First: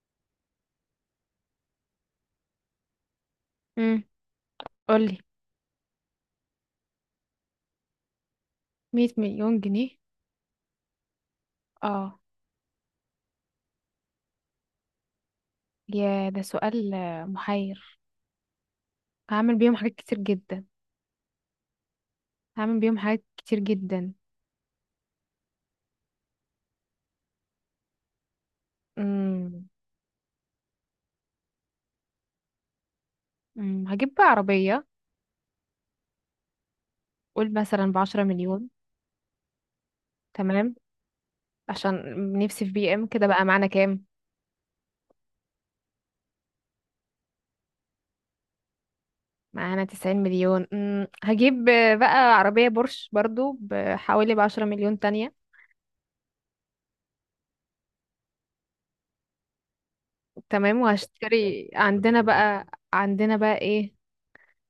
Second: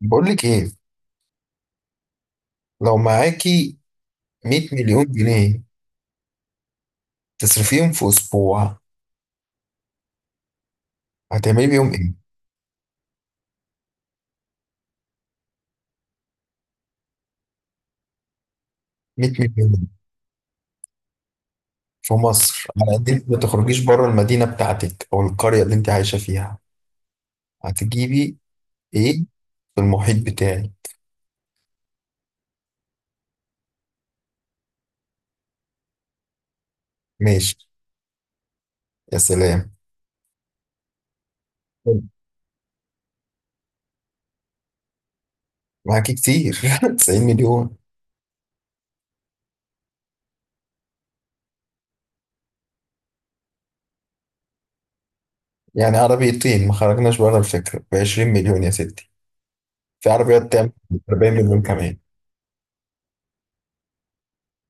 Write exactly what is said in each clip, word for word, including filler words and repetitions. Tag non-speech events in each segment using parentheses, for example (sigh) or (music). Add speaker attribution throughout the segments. Speaker 1: بقول لك ايه لو معاكي
Speaker 2: امم
Speaker 1: 100 مليون
Speaker 2: قولي.
Speaker 1: جنيه تصرفيهم في اسبوع
Speaker 2: مية مليون جنيه.
Speaker 1: هتعملي بيهم
Speaker 2: اه،
Speaker 1: ايه؟
Speaker 2: يا ده سؤال آه، محير.
Speaker 1: 100
Speaker 2: هعمل
Speaker 1: مليون
Speaker 2: بيهم
Speaker 1: جنيه
Speaker 2: حاجات كتير جدا.
Speaker 1: في مصر
Speaker 2: هعمل
Speaker 1: على
Speaker 2: بيهم
Speaker 1: قد
Speaker 2: حاجات
Speaker 1: انت ما
Speaker 2: كتير
Speaker 1: تخرجيش بره
Speaker 2: جدا.
Speaker 1: المدينه بتاعتك او القريه اللي انت عايشه فيها هتجيبي ايه
Speaker 2: امم
Speaker 1: في المحيط بتاعي؟
Speaker 2: أمم، هجيب بقى عربية. قول
Speaker 1: ماشي،
Speaker 2: مثلا بعشرة مليون.
Speaker 1: يا سلام،
Speaker 2: تمام،
Speaker 1: حلو.
Speaker 2: عشان نفسي في بي ام كده بقى، معانا كام؟
Speaker 1: معاكي كتير (laughs) 90 مليون،
Speaker 2: معانا تسعين مليون. أمم، هجيب آه، بقى عربية بورش برضو بحوالي بعشرة مليون تانية.
Speaker 1: يعني عربيتين ما خرجناش بره الفكره ب 20 مليون يا ستي. في عربيات تعمل
Speaker 2: تمام،
Speaker 1: 40 مليون
Speaker 2: وهشتري
Speaker 1: كمان؟
Speaker 2: عندنا بقى. عندنا بقى ايه؟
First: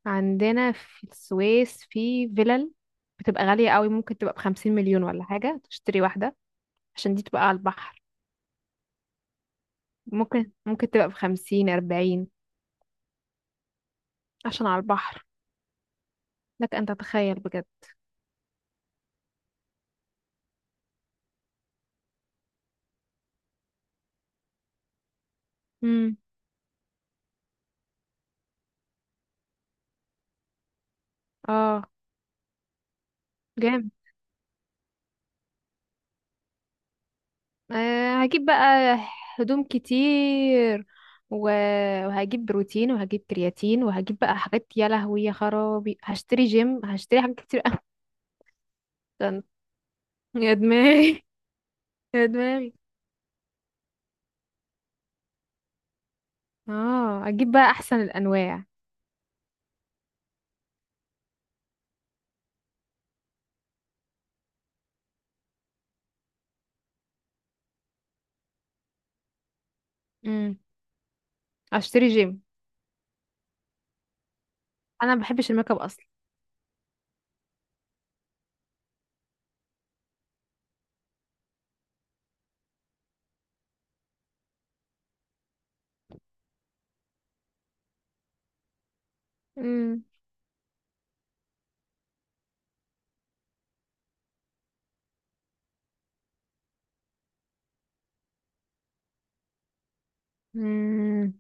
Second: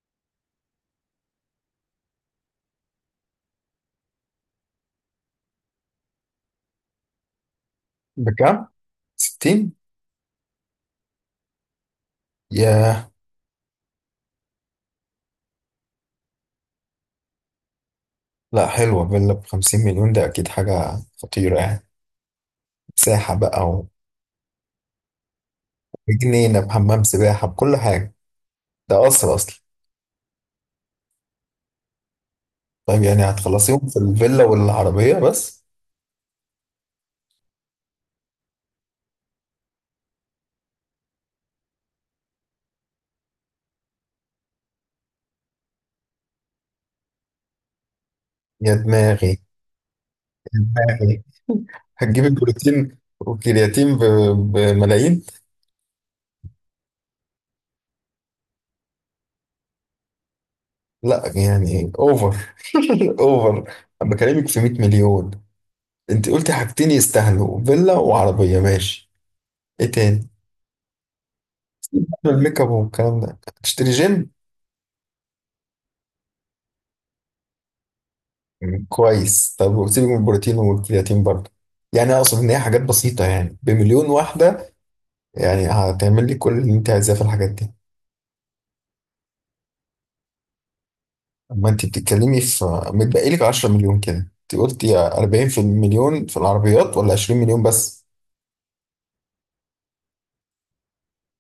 Speaker 2: عندنا في السويس في فيلل، بتبقى غالية قوي، ممكن تبقى بخمسين مليون ولا حاجة، تشتري واحدة عشان دي تبقى على البحر.
Speaker 1: بكام؟ ستين؟
Speaker 2: ممكن ممكن تبقى بخمسين، أربعين،
Speaker 1: ياه.
Speaker 2: عشان على البحر. لك أن تتخيل بجد.
Speaker 1: لا حلوة، فيلا بخمسين مليون ده أكيد حاجة خطيرة يعني. مساحة بقى
Speaker 2: مم.
Speaker 1: وجنينة بحمام سباحة بكل حاجة، ده قصر أصلا.
Speaker 2: اه
Speaker 1: طيب يعني هتخلصيهم
Speaker 2: جامد.
Speaker 1: في الفيلا والعربية بس؟
Speaker 2: آه هجيب بقى هدوم كتير و- وهجيب بروتين، وهجيب كرياتين، وهجيب بقى حاجات، يا لهوي يا خرابي، هشتري جيم، هشتري حاجات كتير
Speaker 1: يا دماغي يا
Speaker 2: أوي. (laughs) يا
Speaker 1: دماغي،
Speaker 2: دماغي
Speaker 1: هتجيب
Speaker 2: يا دماغي.
Speaker 1: البروتين والكرياتين ب- بملايين.
Speaker 2: اه اجيب بقى احسن الانواع.
Speaker 1: لا يعني أوفر (laughs) أوفر، أنا بكلمك في 100 مليون. أنت قلتي حاجتين يستاهلوا، فيلا وعربية ماشي. إيه تاني؟
Speaker 2: مم. اشتري جيم.
Speaker 1: الميك اب والكلام ده هتشتري جيم.
Speaker 2: انا ما بحبش الميك اب اصلا.
Speaker 1: مم. كويس، طب وسيبك من البروتين والكرياتين برضه، يعني اقصد ان هي حاجات بسيطه يعني بمليون واحده، يعني هتعمل لي كل اللي انت عايزاه في الحاجات دي،
Speaker 2: امم
Speaker 1: اما انت بتتكلمي في، متبقي لك 10 مليون كده، انت قلتي أربعين في المليون في العربيات ولا 20 مليون بس.
Speaker 2: مم.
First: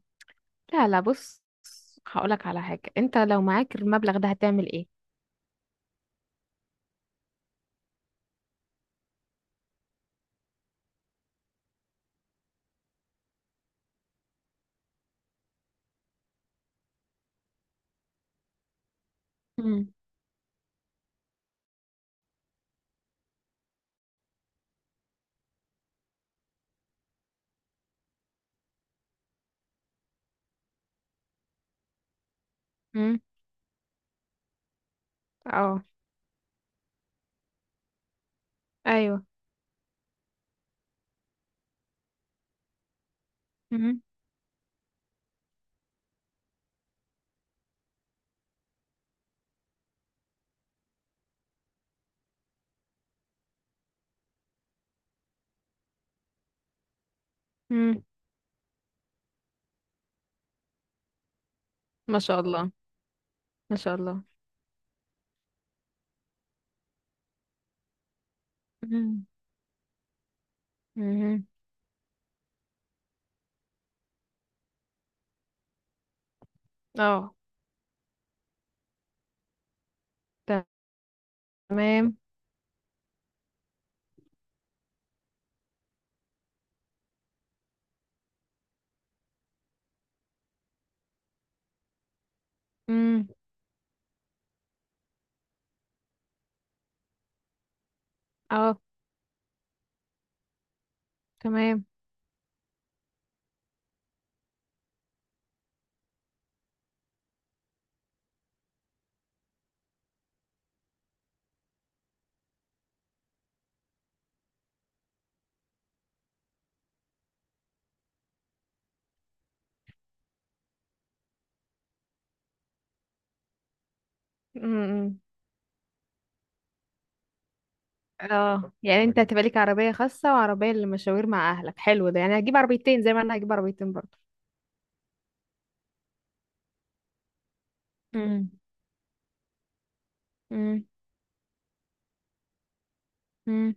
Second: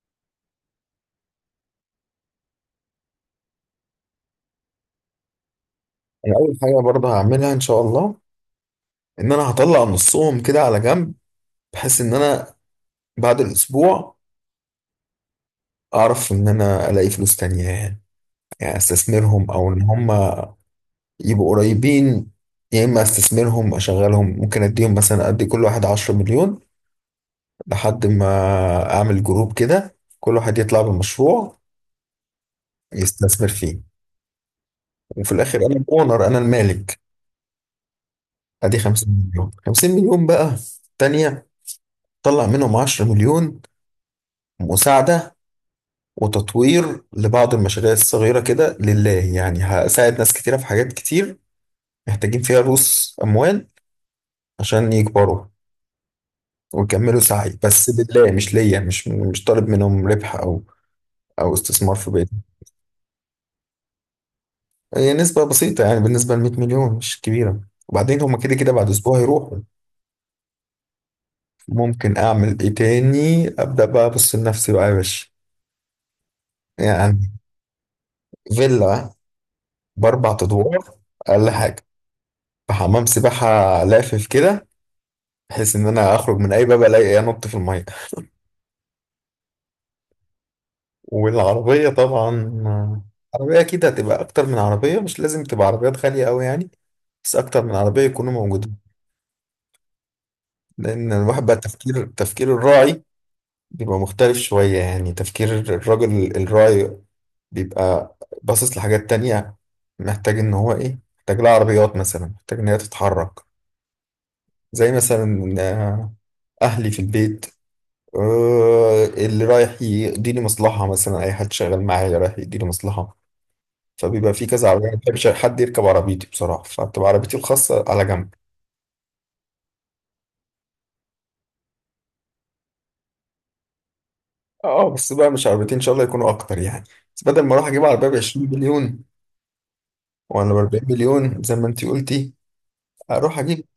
Speaker 2: لا لا بص، هقولك على حاجة، انت لو معاك المبلغ ده هتعمل ايه؟
Speaker 1: انا اول حاجه برضه هعملها ان شاء الله ان انا هطلع نصهم كده على جنب، بحيث ان انا بعد الاسبوع اعرف ان انا الاقي فلوس تانية يعني، يعني استثمرهم او ان
Speaker 2: امم
Speaker 1: هم يبقوا قريبين، يا اما استثمرهم اشغلهم، ممكن اديهم مثلا، ادي كل واحد 10 مليون لحد ما اعمل جروب كده كل واحد يطلع بمشروع
Speaker 2: مم.
Speaker 1: يستثمر فيه، وفي الاخر انا
Speaker 2: اه.
Speaker 1: الاونر انا المالك. ادي 50
Speaker 2: ايوه.
Speaker 1: مليون 50 مليون بقى تانية، طلع منهم 10 مليون
Speaker 2: مم.
Speaker 1: مساعدة وتطوير لبعض المشاريع الصغيرة كده لله، يعني هساعد ناس كتيرة في حاجات كتير محتاجين فيها رؤوس أموال عشان يكبروا ويكملوا سعي، بس
Speaker 2: مم.
Speaker 1: لله مش ليا، مش مش طالب منهم ربح او او استثمار في
Speaker 2: ما
Speaker 1: بيتي.
Speaker 2: شاء الله، ما شاء الله.
Speaker 1: هي نسبة بسيطة يعني بالنسبة ل 100 مليون مش كبيرة، وبعدين هما كده كده بعد اسبوع
Speaker 2: مم.
Speaker 1: هيروحوا.
Speaker 2: مم.
Speaker 1: ممكن اعمل ايه تاني؟ ابدا بقى ابص لنفسي بقى يا باشا
Speaker 2: اه
Speaker 1: يعني، فيلا باربع ادوار اقل حاجة،
Speaker 2: تمام.
Speaker 1: بحمام سباحة، لافف كده، بحيث ان انا اخرج من اي باب الاقي انط في المية، والعربية طبعا.
Speaker 2: مم.
Speaker 1: عربية كده هتبقى اكتر من عربية، مش لازم تبقى عربيات غالية قوي يعني، بس اكتر من عربيه يكونوا موجودين.
Speaker 2: اه
Speaker 1: لأن الواحد بقى
Speaker 2: تمام.
Speaker 1: تفكير تفكير الراعي بيبقى مختلف شوية، يعني تفكير الراجل الراعي بيبقى باصص لحاجات تانية، محتاج إن هو إيه، محتاج لها عربيات مثلا، محتاج إن هي تتحرك، زي مثلا آه، أهلي في البيت، آه، اللي رايح يقضي لي مصلحة، مثلا أي حد شغال معايا رايح يقضي لي مصلحة، فبيبقى في كذا عربية. أنا ما
Speaker 2: مم.
Speaker 1: بحبش حد يركب عربيتي بصراحة فبتبقى عربيتي الخاصة على جنب.
Speaker 2: اه، يعني انت هتبقى ليك عربية خاصة وعربية للمشاوير مع اهلك، حلو ده، يعني هجيب عربيتين زي ما انا هجيب عربيتين برضه.
Speaker 1: اه بس بقى مش عربيتين إن شاء الله يكونوا أكتر يعني، بس بدل ما أروح أجيب عربية ب 20
Speaker 2: امم
Speaker 1: مليون وانا ب 40
Speaker 2: مم.
Speaker 1: مليون زي ما انت قلتي، اروح اجيب
Speaker 2: مم.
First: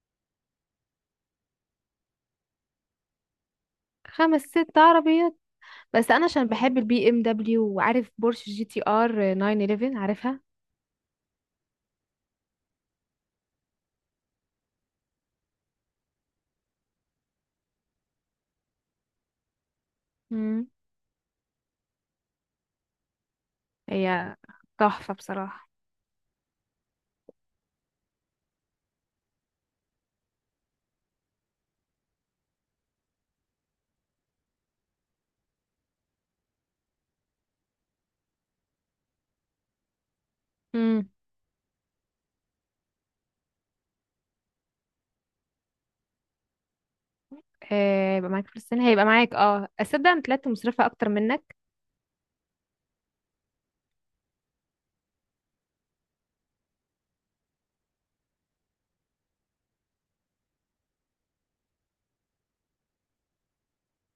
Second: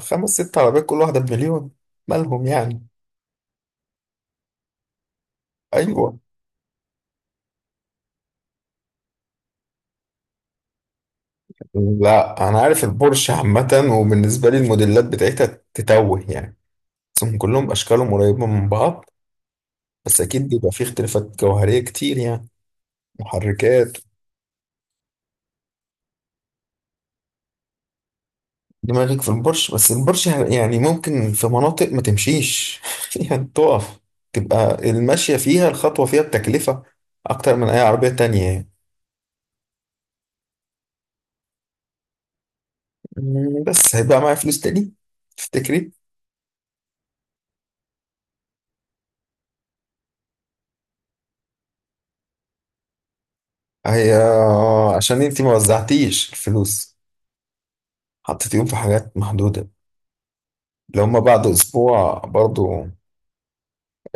Speaker 1: خمس ست عربيات كل واحده بمليون، مالهم يعني.
Speaker 2: خمس ست عربيات. بس
Speaker 1: ايوه.
Speaker 2: انا عشان بحب البي ام دبليو، وعارف بورش جي تي ار تسعة واحد واحد عارفها.
Speaker 1: لا انا عارف البورش عامه، وبالنسبه لي الموديلات بتاعتها تتوه يعني، بس هم كلهم اشكالهم قريبه من بعض، بس اكيد
Speaker 2: امم
Speaker 1: بيبقى فيه اختلافات جوهريه كتير يعني، محركات.
Speaker 2: هي تحفة بصراحة.
Speaker 1: دماغك في البورش، بس البورش يعني ممكن في مناطق ما تمشيش (laughs) يعني تقف، تبقى الماشيه فيها الخطوه فيها بتكلفه اكتر من اي عربيه تانية يعني.
Speaker 2: امم
Speaker 1: مم، بس هيبقى معايا فلوس تاني، تفتكري؟
Speaker 2: آه، يبقى معاك فلوس السنة، هيبقى معاك. اه اصدق انا طلعت مصرفة اكتر منك.
Speaker 1: هي عشان انتي ما وزعتيش الفلوس، حطيتيهم في حاجات محدودة، لو هما بعد اسبوع برضو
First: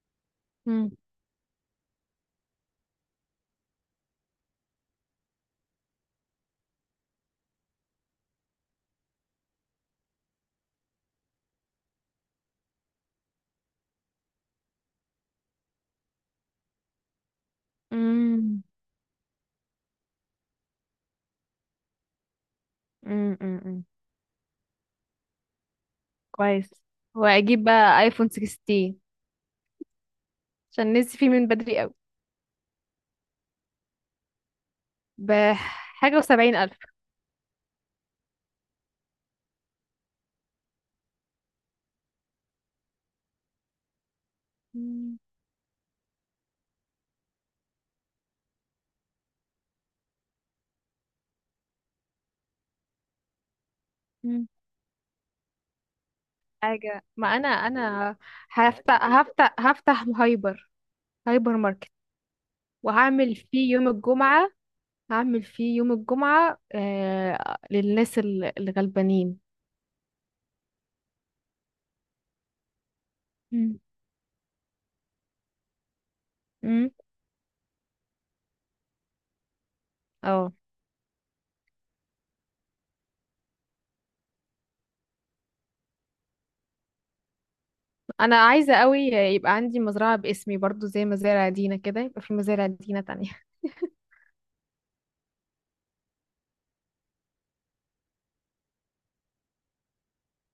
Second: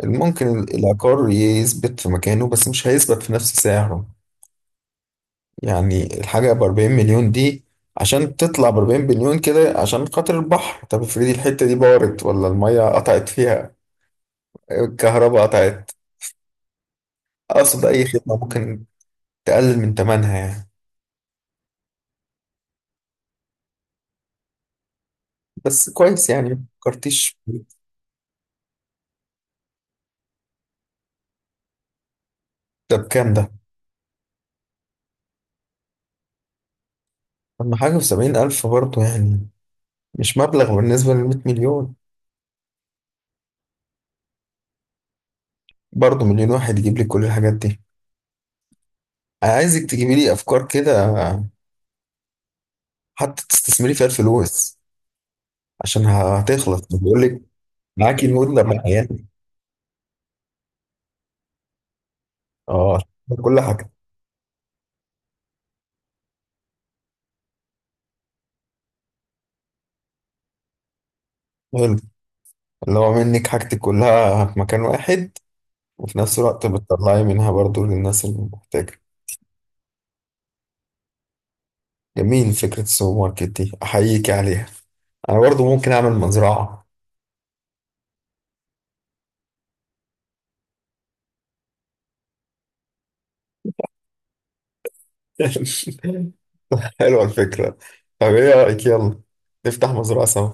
Speaker 1: ممكن
Speaker 2: امم
Speaker 1: العقار يثبت في مكانه بس مش هيثبت في نفس سعره، يعني الحاجة ب 40 مليون دي، عشان تطلع ب 40 مليون كده عشان خاطر البحر، طب افرضي الحتة دي بارت ولا المية قطعت فيها، الكهرباء قطعت، اقصد اي خدمة
Speaker 2: امم
Speaker 1: ممكن تقلل من تمنها يعني.
Speaker 2: امم امم
Speaker 1: بس كويس يعني ما
Speaker 2: كويس.
Speaker 1: فكرتيش.
Speaker 2: واجيب بقى ايفون ستاشر، عشان نسي فيه من بدري قوي.
Speaker 1: ده بكام ده؟
Speaker 2: بحاجة وسبعين الف.
Speaker 1: أما حاجة في سبعين ألف برضه يعني، مش مبلغ بالنسبة للمية مليون،
Speaker 2: امم
Speaker 1: برضه مليون واحد يجيب لك كل الحاجات دي. أنا عايزك تجيبي لي أفكار كده حتى تستثمري فيها الفلوس، عشان هتخلص
Speaker 2: حاجة.
Speaker 1: بيقول
Speaker 2: ما
Speaker 1: لك،
Speaker 2: انا انا
Speaker 1: معاكي المدة بقى
Speaker 2: هفتح
Speaker 1: يعني.
Speaker 2: هفتح هفتح هايبر، هايبر ماركت،
Speaker 1: اه،
Speaker 2: وهعمل
Speaker 1: كل
Speaker 2: فيه يوم
Speaker 1: حاجة،
Speaker 2: الجمعة. هعمل فيه يوم الجمعة آه للناس ال- الغلبانين.
Speaker 1: حلو، اللي هو منك حاجتك
Speaker 2: مم.
Speaker 1: كلها في مكان واحد، وفي نفس الوقت
Speaker 2: مم.
Speaker 1: بتطلعي منها برضه للناس اللي محتاجة.
Speaker 2: اه،
Speaker 1: جميل، فكرة السوبر ماركت دي أحييك عليها. أنا برضه ممكن أعمل مزرعة.
Speaker 2: انا عايزة قوي يبقى عندي مزرعة باسمي برضو، زي مزارع دينا كده، يبقى في مزارع دينا تانية.
Speaker 1: (laughs) حلوة الفكرة، طب ايه رأيك يلا نفتح مزرعة سوا،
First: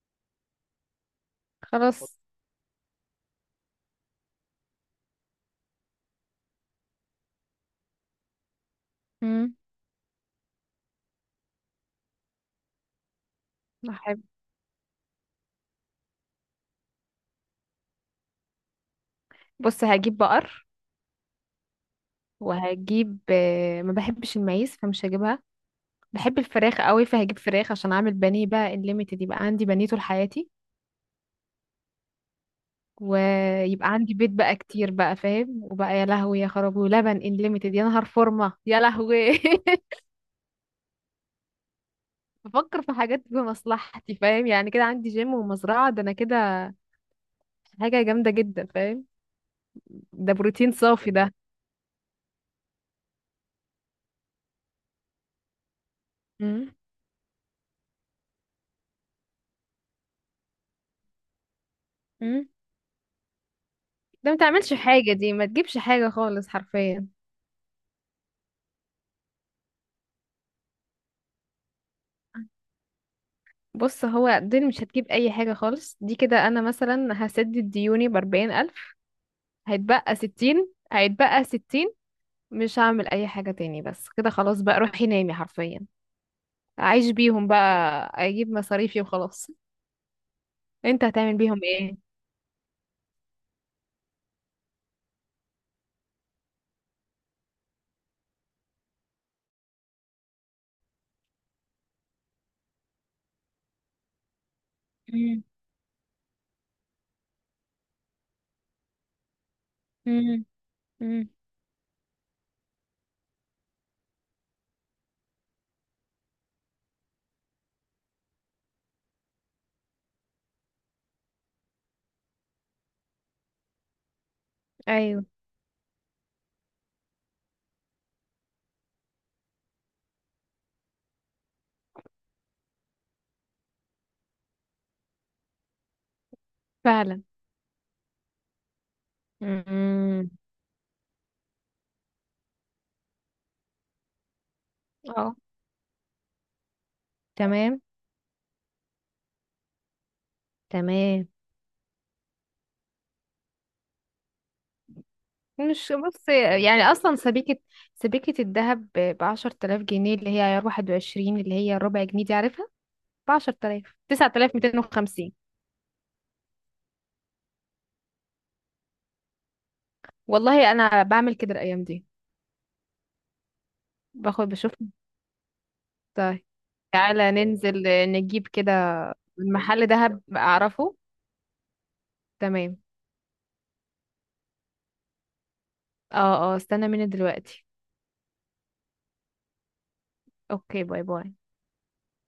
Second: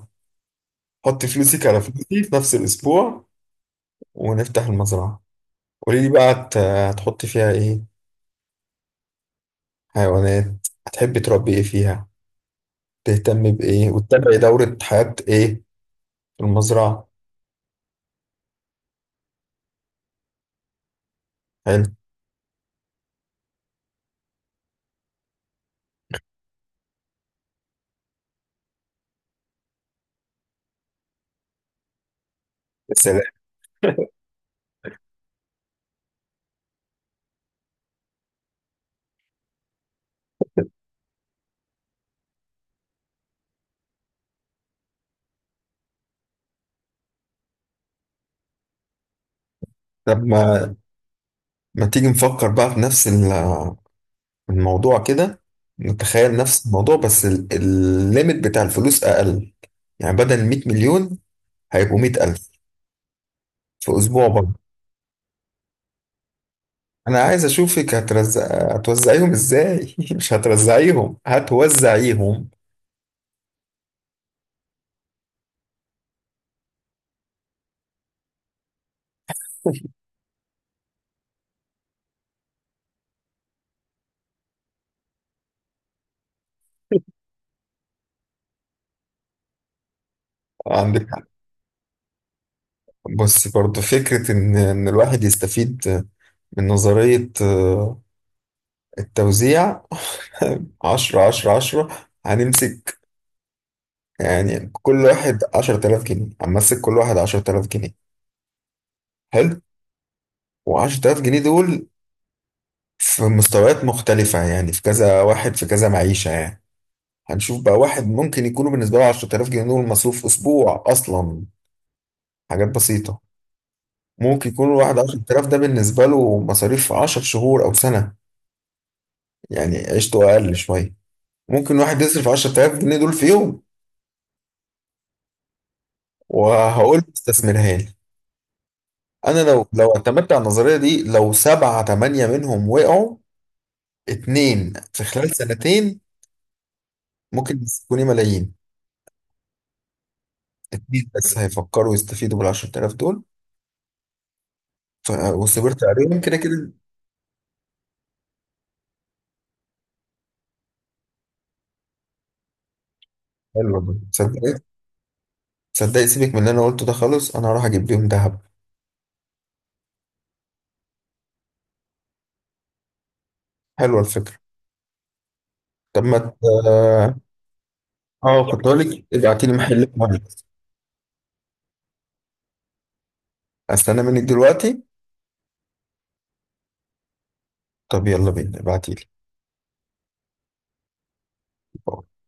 Speaker 1: حط فلوسك
Speaker 2: (laughs)
Speaker 1: على
Speaker 2: خلاص.
Speaker 1: فلوسي في نفس الأسبوع، ونفتح المزرعة. قولي لي بقى هت- هتحطي فيها ايه،
Speaker 2: مم.
Speaker 1: حيوانات هتحبي تربي ايه فيها، تهتمي بإيه
Speaker 2: هحب.
Speaker 1: وتتابعي دورة حياة ايه في المزرعة.
Speaker 2: بص، هجيب بقر،
Speaker 1: حلو،
Speaker 2: وهجيب آه، ما بحبش المعيز فمش هجيبها. بحب الفراخ قوي فهجيب فراخ، عشان اعمل بانيه بقى الليميتد، يبقى عندي بانيه طول حياتي.
Speaker 1: يا سلام.
Speaker 2: ويبقى عندي بيت بقى كتير بقى فاهم، وبقى يا لهوي يا خرابي، ولبن انليميتد، يا نهار فورمه، يا لهوي. (laughs) بفكر في حاجات بمصلحتي، فاهم يعني، كده عندي جيم ومزرعة، ده انا كده حاجة جامدة جدا، فاهم؟
Speaker 1: طب
Speaker 2: ده بروتين
Speaker 1: ما
Speaker 2: صافي ده.
Speaker 1: ما تيجي نفكر بقى في نفس ال- الموضوع كده، نتخيل نفس
Speaker 2: امم
Speaker 1: الموضوع بس ال- الليميت بتاع الفلوس أقل، يعني بدل 100 مليون هيبقوا 100
Speaker 2: امم
Speaker 1: ألف في أسبوع
Speaker 2: ده ما
Speaker 1: برضه.
Speaker 2: تعملش حاجة، دي ما تجيبش حاجة خالص حرفيا.
Speaker 1: انا عايز اشوفك هترز... هتوزعيهم ازاي (laughs) مش هترزعيهم هتوزعيهم.
Speaker 2: بص هو دول مش هتجيب أي حاجة خالص، دي كده أنا مثلا هسدد ديوني بأربعين ألف، هيتبقى ستين، هيتبقى ستين. مش هعمل أي حاجة تاني، بس كده خلاص بقى، روحي نامي حرفيا، أعيش بيهم بقى، أجيب مصاريفي وخلاص. أنت
Speaker 1: عندك حق.
Speaker 2: هتعمل بيهم إيه؟
Speaker 1: بص برضو فكرة ان ان الواحد يستفيد من نظرية آه، التوزيع. (laughs) عشرة عشرة عشرة هنمسك، يعني كل واحد
Speaker 2: امم
Speaker 1: عشرة آلاف جنيه، هنمسك كل واحد عشرة آلاف جنيه. حلو، وعشرة آلاف
Speaker 2: امم
Speaker 1: جنيه دول في مستويات مختلفة يعني، في كذا واحد في كذا معيشة يعني، هنشوف بقى. واحد ممكن يكونوا بالنسبة له عشر تلاف جنيه دول مصروف أسبوع أصلا، حاجات بسيطة. ممكن يكون الواحد
Speaker 2: ايوه.
Speaker 1: عشر تلاف ده بالنسبة له مصاريف عشر شهور أو سنة، يعني عيشته أقل شوية. ممكن واحد يصرف عشرة آلاف جنيه دول في يوم، وهقول له
Speaker 2: فعلا.
Speaker 1: استثمرها لي. أنا لو لو
Speaker 2: امم
Speaker 1: اعتمدت على النظرية دي، لو سبعة تمانية منهم وقعوا، اتنين في
Speaker 2: اه
Speaker 1: خلال سنتين ممكن
Speaker 2: تمام
Speaker 1: يكونوا ملايين. اتنين
Speaker 2: تمام.
Speaker 1: بس هيفكروا يستفيدوا بال عشر تلاف دول، ف... وصبرت
Speaker 2: مش
Speaker 1: عليهم
Speaker 2: بص،
Speaker 1: كده كده.
Speaker 2: يعني اصلا سبيكة، سبيكة الذهب بعشر تلاف جنيه، اللي هي عيار واحد وعشرين، اللي هي ربع جنيه دي عارفها، بعشر
Speaker 1: حلو والله.
Speaker 2: تلاف تسعة
Speaker 1: صدقني،
Speaker 2: تلاف ميتين وخمسين
Speaker 1: صدقني سيبك من اللي أنا قلته ده خالص، أنا هروح أجيب بيهم ذهب.
Speaker 2: والله انا بعمل كده الايام دي،
Speaker 1: حلوة الفكرة،
Speaker 2: باخد بشوف.
Speaker 1: طب ما
Speaker 2: طيب،
Speaker 1: ت-
Speaker 2: تعالى ننزل آه، نجيب
Speaker 1: اه كنت
Speaker 2: كده
Speaker 1: اقول لك ابعتي لي
Speaker 2: من
Speaker 1: محل
Speaker 2: محل ذهب
Speaker 1: كويس.
Speaker 2: اعرفه. تمام.
Speaker 1: استنى منك دلوقتي؟
Speaker 2: اه اه، استنى مني دلوقتي.
Speaker 1: طب يلا بينا، ابعتي
Speaker 2: اوكي باي باي.
Speaker 1: لي